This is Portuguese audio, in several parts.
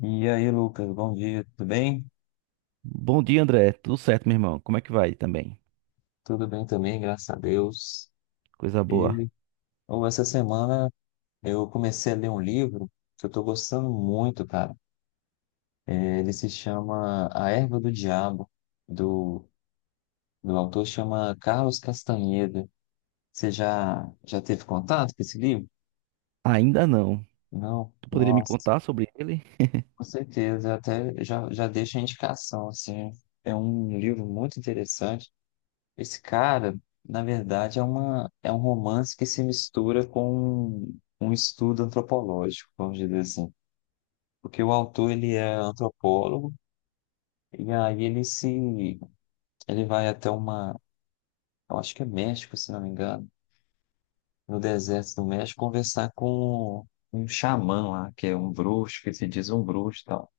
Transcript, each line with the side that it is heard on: left: E aí, Lucas, bom dia, tudo bem?
right: Bom dia, André. Tudo certo, meu irmão? Como é que vai também?
left: Tudo bem também, graças a Deus.
right: Coisa boa.
left: E ou essa semana eu comecei a ler um livro que eu tô gostando muito, cara. Ele se chama A Erva do Diabo, do, do autor chama Carlos Castaneda. Você já teve contato com esse livro?
right: Ainda não.
left: Não?
right: Tu poderia me
left: Nossa,
right: contar sobre ele?
left: com certeza. Até já deixa a indicação, assim. É um livro muito interessante. Esse cara, na verdade, é é um romance que se mistura com um estudo antropológico, vamos dizer assim. Porque o autor, ele é antropólogo, e aí ele se, ele vai até uma, eu acho que é México, se não me engano, no deserto do México, conversar com um xamã lá, que é um bruxo, que se diz um bruxo e tal.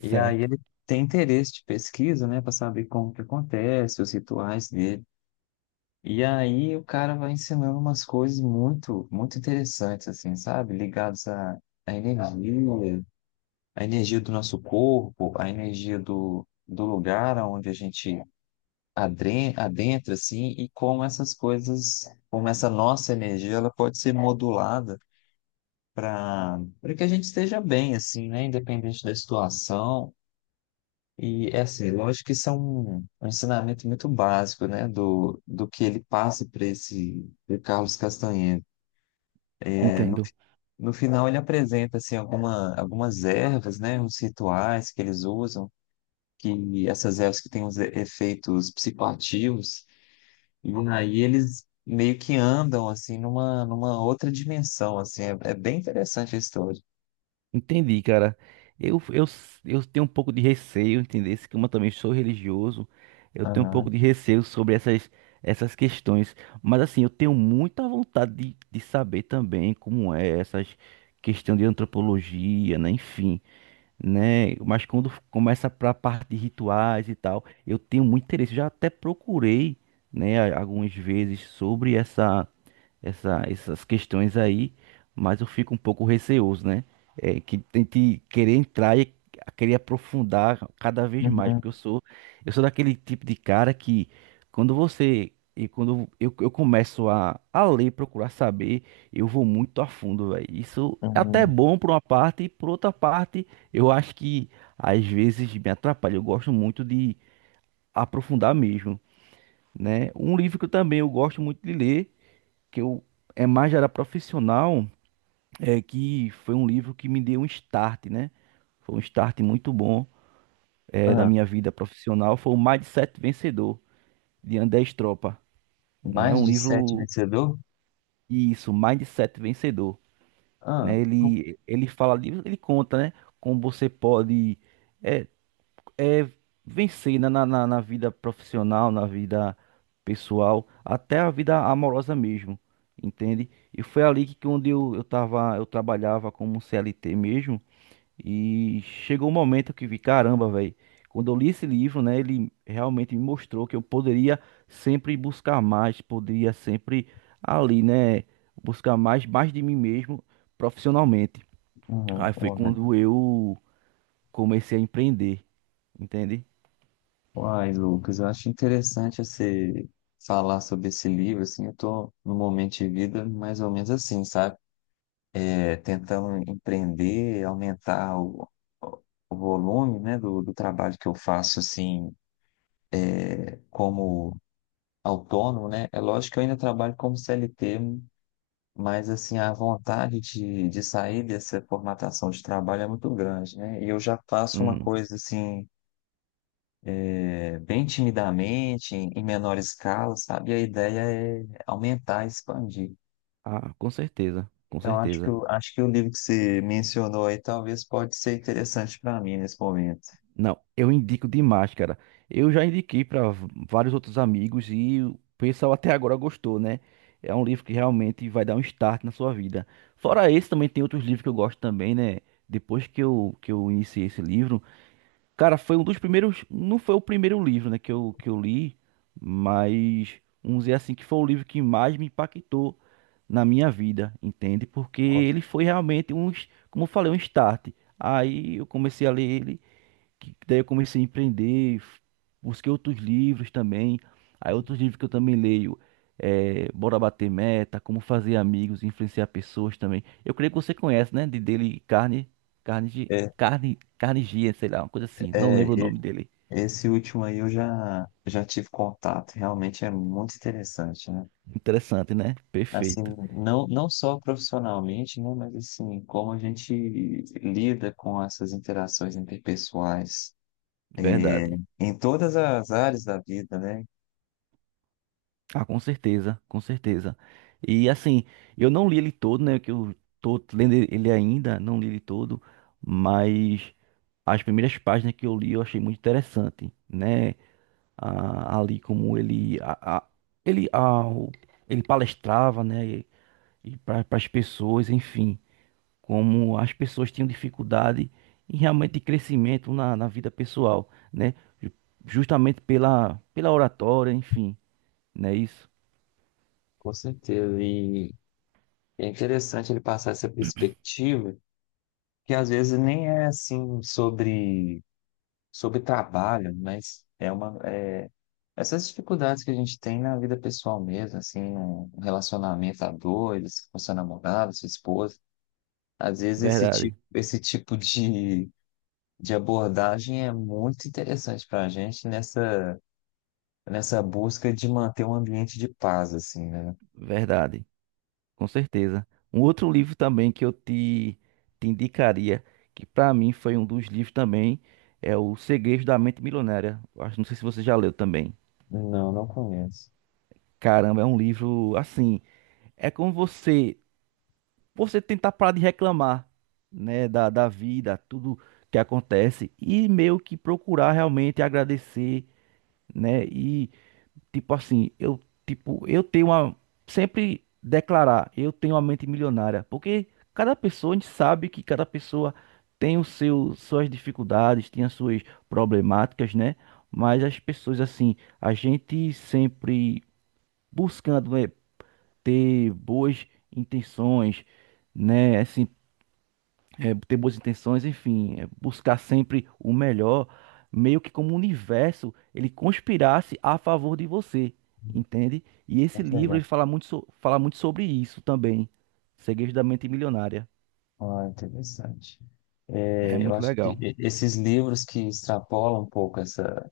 left: E aí ele tem interesse de pesquisa, né, para saber como que acontece, os rituais dele. E aí o cara vai ensinando umas coisas muito interessantes, assim, sabe? Ligadas à energia, à energia do nosso corpo, à energia do lugar onde a gente adentra, assim, e como essas coisas, como essa nossa energia, ela pode ser modulada para que a gente esteja bem, assim, né? Independente da situação. E é assim, lógico que isso é um ensinamento muito básico, né, do que ele passa para esse pro Carlos Castanheira. É, no,
right: Entendo.
left: no final ele apresenta assim algumas ervas, né, uns rituais que eles usam, que essas ervas que têm uns efeitos psicoativos, e aí eles meio que andam assim numa, numa outra dimensão, assim, é bem interessante a história.
right: Entendi, cara. Eu, eu, eu tenho um pouco de receio, entender se como eu também sou religioso, eu tenho um
left: Aham.
right: pouco de receio sobre essas questões. Mas assim, eu tenho muita vontade de saber também como é essas questão de antropologia, né? Enfim, né? Mas quando começa para a parte de rituais e tal, eu tenho muito interesse. Já até procurei, né, algumas vezes sobre essas questões aí, mas eu fico um pouco receoso, né? É, que tente querer entrar e querer aprofundar cada vez mais, porque
left: Uhum,
right: eu sou daquele tipo de cara que quando você e quando eu começo a ler, procurar saber, eu vou muito a fundo, velho. Isso é até
left: uhum.
right: bom por uma parte, e por outra parte, eu acho que às vezes me atrapalha. Eu gosto muito de aprofundar mesmo, né? Um livro que eu também eu gosto muito de ler que eu é mais já era profissional, é que foi um livro que me deu um start, né? Foi um start muito bom, é, da
left: Ah,
right: minha vida profissional, foi o Mindset Vencedor, de André Estropa, né? É
left: mais
right: um
left: de sete
right: livro,
left: vencedor?
right: isso, Mindset Vencedor,
left: Ah.
right: né? Ele fala, ele conta, né? Como você pode, é, é, vencer, né, na vida profissional, na vida pessoal, até a vida amorosa mesmo, entende? E foi ali que onde eu tava, eu trabalhava como CLT mesmo, e chegou um momento que vi, caramba, velho, quando eu li esse livro, né, ele realmente me mostrou que eu poderia sempre buscar mais, poderia sempre ali, né, buscar mais, mais de mim mesmo profissionalmente.
left: Uhum.
right: Aí foi
left: Uai,
right: quando eu comecei a empreender, entende?
left: uai, Lucas, eu acho interessante você falar sobre esse livro, assim, eu tô no momento de vida mais ou menos assim, sabe? É, tentando empreender, aumentar o volume, né, do trabalho que eu faço, assim, como autônomo, né? É lógico que eu ainda trabalho como CLT, mas, assim, a vontade de sair dessa formatação de trabalho é muito grande, né? E eu já faço uma
right: Uhum.
left: coisa, assim bem timidamente, em menor escala, sabe? E a ideia é aumentar, expandir.
right: Ah, com certeza, com
left: Então,
right: certeza.
left: acho que o livro que você mencionou aí talvez pode ser interessante para mim nesse momento.
right: Não, eu indico demais, cara. Eu já indiquei para vários outros amigos e o pessoal até agora gostou, né? É um livro que realmente vai dar um start na sua vida. Fora esse, também tem outros livros que eu gosto também, né? Depois que eu iniciei esse livro. Cara, foi um dos primeiros. Não foi o primeiro livro, né, que eu li, mas vamos dizer assim que foi o livro que mais me impactou na minha vida, entende? Porque ele foi realmente um, como eu falei, um start. Aí eu comecei a ler ele, que daí eu comecei a empreender, busquei outros livros também. Aí outros livros que eu também leio é Bora Bater Meta, Como Fazer Amigos, Influenciar Pessoas também. Eu creio que você conhece, né? De dele Carne, Carne, de
left: É,
right: Carne, Carnegie, sei lá, uma coisa assim. Não
left: é,
right: lembro o
left: e-
right: nome dele.
left: Esse último aí eu já tive contato, realmente é muito interessante, né?
right: Interessante, né?
left: Assim,
right: Perfeito.
left: não só profissionalmente, né? Mas assim, como a gente lida com essas interações interpessoais, é,
right: Verdade.
left: em todas as áreas da vida, né?
right: Ah, com certeza, com certeza. E assim, eu não li ele todo, né? Que eu tô lendo ele ainda, não li ele todo, mas as primeiras páginas que eu li eu achei muito interessante, né? Ah, ali como ele, ele, ele palestrava, né? E para as pessoas, enfim, como as pessoas tinham dificuldade em realmente crescimento na vida pessoal, né? ju- Justamente pela oratória, enfim, não é isso?
left: Com certeza. E é interessante ele passar essa perspectiva, que às vezes nem é assim sobre trabalho, mas é essas dificuldades que a gente tem na vida pessoal mesmo, assim, no relacionamento a dois, com seu namorado, sua esposa. Às vezes
right: Verdade.
left: esse tipo de abordagem é muito interessante para a gente nessa, nessa busca de manter um ambiente de paz, assim, né?
right: Verdade, com certeza. Um outro livro também que eu te indicaria, que para mim foi um dos livros também, é O Segredo da Mente Milionária. Eu acho, não sei se você já leu também.
left: Não, não conheço.
right: Caramba, é um livro assim, é como você tentar parar de reclamar, né, da vida, tudo que acontece e meio que procurar realmente agradecer, né. Tipo assim, eu, tipo, eu tenho uma. Sempre declarar, eu tenho uma mente milionária. Porque cada pessoa, a gente sabe que cada pessoa tem o seu, suas dificuldades, tem as suas problemáticas, né? Mas as pessoas, assim, a gente sempre buscando, né, ter boas intenções, né? Assim, é, ter boas intenções, enfim, é, buscar sempre o melhor, meio que como o universo ele conspirasse a favor de você, entende? E
left: Não
right: esse
left: sei.
right: livro ele fala muito, fala muito sobre isso também, Segredos da Mente Milionária.
left: Ah, interessante.
right: É
left: É, eu
right: muito
left: acho que
right: legal.
left: esses livros que extrapolam um pouco essa.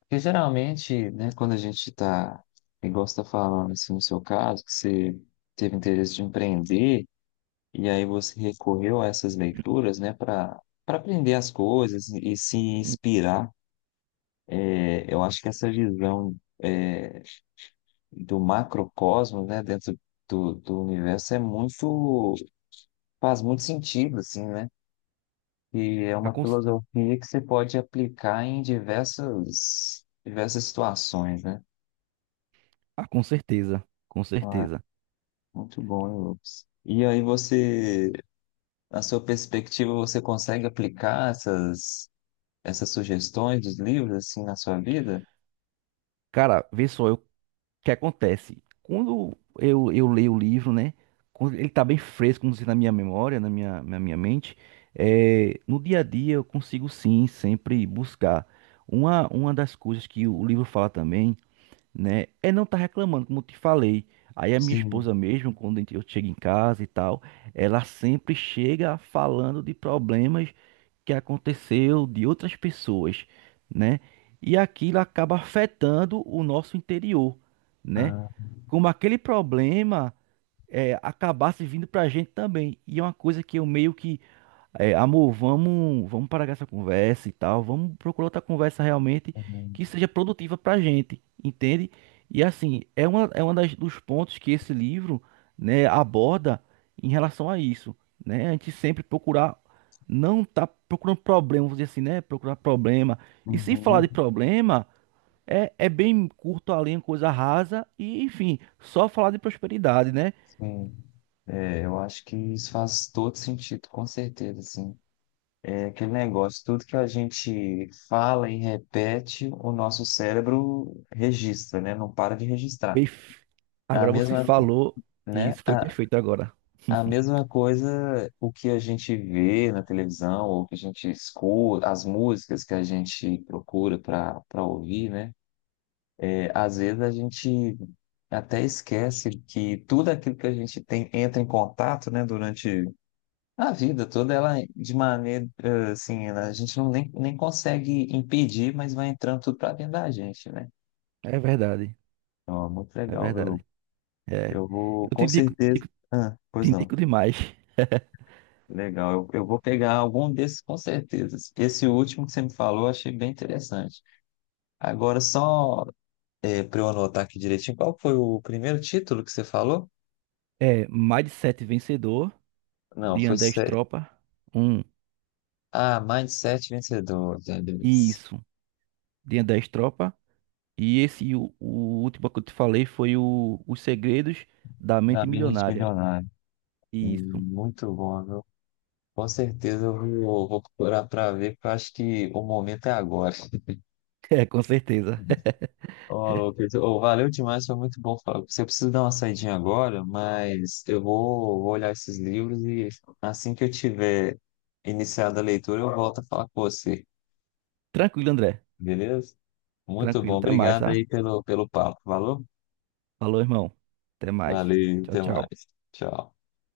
left: Porque geralmente, né, quando a gente está, igual você está falando, assim, no seu caso, que você teve interesse de empreender, e aí você recorreu a essas leituras, né, para aprender as coisas e se
right: Hum,
left: inspirar. É, eu acho que essa visão, é, do macrocosmo, né, dentro do universo é muito. Faz muito sentido, assim, né? E é
right: ah,
left: uma filosofia que você pode aplicar em diversas, diversas situações, né?
right: com certeza, com
left: Ah,
right: certeza.
left: muito bom, hein, Lucas. E aí você, na sua perspectiva, você consegue aplicar essas, essas sugestões dos livros, assim, na sua vida?
right: Cara, vê só, eu que acontece? Quando eu leio o livro, né? Quando ele tá bem fresco, como se na minha memória, na minha mente. É, no dia a dia, eu consigo sim sempre buscar. Uma das coisas que o livro fala também, né? É não tá reclamando, como eu te falei. Aí a minha
left: Sim.
right: esposa mesmo, quando eu chego em casa e tal, ela sempre chega falando de problemas que aconteceu de outras pessoas, né? E aquilo acaba afetando o nosso interior, né?
left: Ah,
right: Como aquele problema é, acabasse vindo pra gente também. E é uma coisa que eu meio que é, amor, vamos parar com essa conversa e tal. Vamos procurar outra conversa realmente
left: uhum.
right: que seja produtiva pra gente, entende? E assim, é uma das, dos pontos que esse livro, né, aborda em relação a isso, né? A gente sempre procurar, não tá procurando problema, vamos dizer assim, né? Procurar problema. E se falar
left: Uhum.
right: de problema, é bem curto a linha, coisa rasa e, enfim, só falar de prosperidade, né?
left: Sim. É, eu acho que isso faz todo sentido, com certeza, assim. É aquele negócio, tudo que a gente fala e repete, o nosso cérebro registra, né? Não para de registrar.
right: Perf-
left: A
right: Agora você
left: mesma, uhum.
right: falou, e
left: Né?
right: isso foi perfeito agora.
left: A mesma coisa, o que a gente vê na televisão, ou que a gente escuta, as músicas que a gente procura para ouvir, né? É, às vezes a gente até esquece que tudo aquilo que a gente tem entra em contato, né? Durante a vida toda, ela de maneira assim, a gente não nem consegue impedir, mas vai entrando tudo para dentro da gente, né?
right: É verdade,
left: Então, é muito
right: é
left: legal, viu, Lu?
right: verdade. É.
left: Eu vou,
right: Eu te
left: com
right: indico,
left: certeza. Ah,
right: te
left: pois não.
right: indico demais.
left: Legal, eu vou pegar algum desses com certeza. Esse último que você me falou, eu achei bem interessante. Agora, só para eu anotar aqui direitinho, qual foi o primeiro título que você falou?
right: É Mindset Vencedor,
left: Não,
right: de
left: foi.
right: André
left: Se-
right: Tropa. Um.
left: Ah, Mindset Vencedor,
right: Isso, de André Tropa. E esse, o último que eu te falei, foi o Os Segredos da
left: da
right: Mente
left: Mente
right: Milionária.
left: Milionário.
right: Isso.
left: Muito bom, viu? Com certeza eu vou, vou procurar para ver, porque eu acho que o momento é agora.
right: É, com certeza.
left: Ó, Lucas, ô, valeu demais, foi muito bom falar com. Você precisa dar uma saidinha agora, mas eu vou, vou olhar esses livros e assim que eu tiver iniciado a leitura, eu volto a falar com você,
right: Tranquilo, André.
left: beleza? Muito bom,
right: Tranquilo. Até mais,
left: obrigado
right: tá?
left: aí pelo, pelo papo, valeu?
right: Falou, irmão. Até mais.
left: Valeu,
right: Tchau,
left: até
right: tchau.
left: mais. Tchau.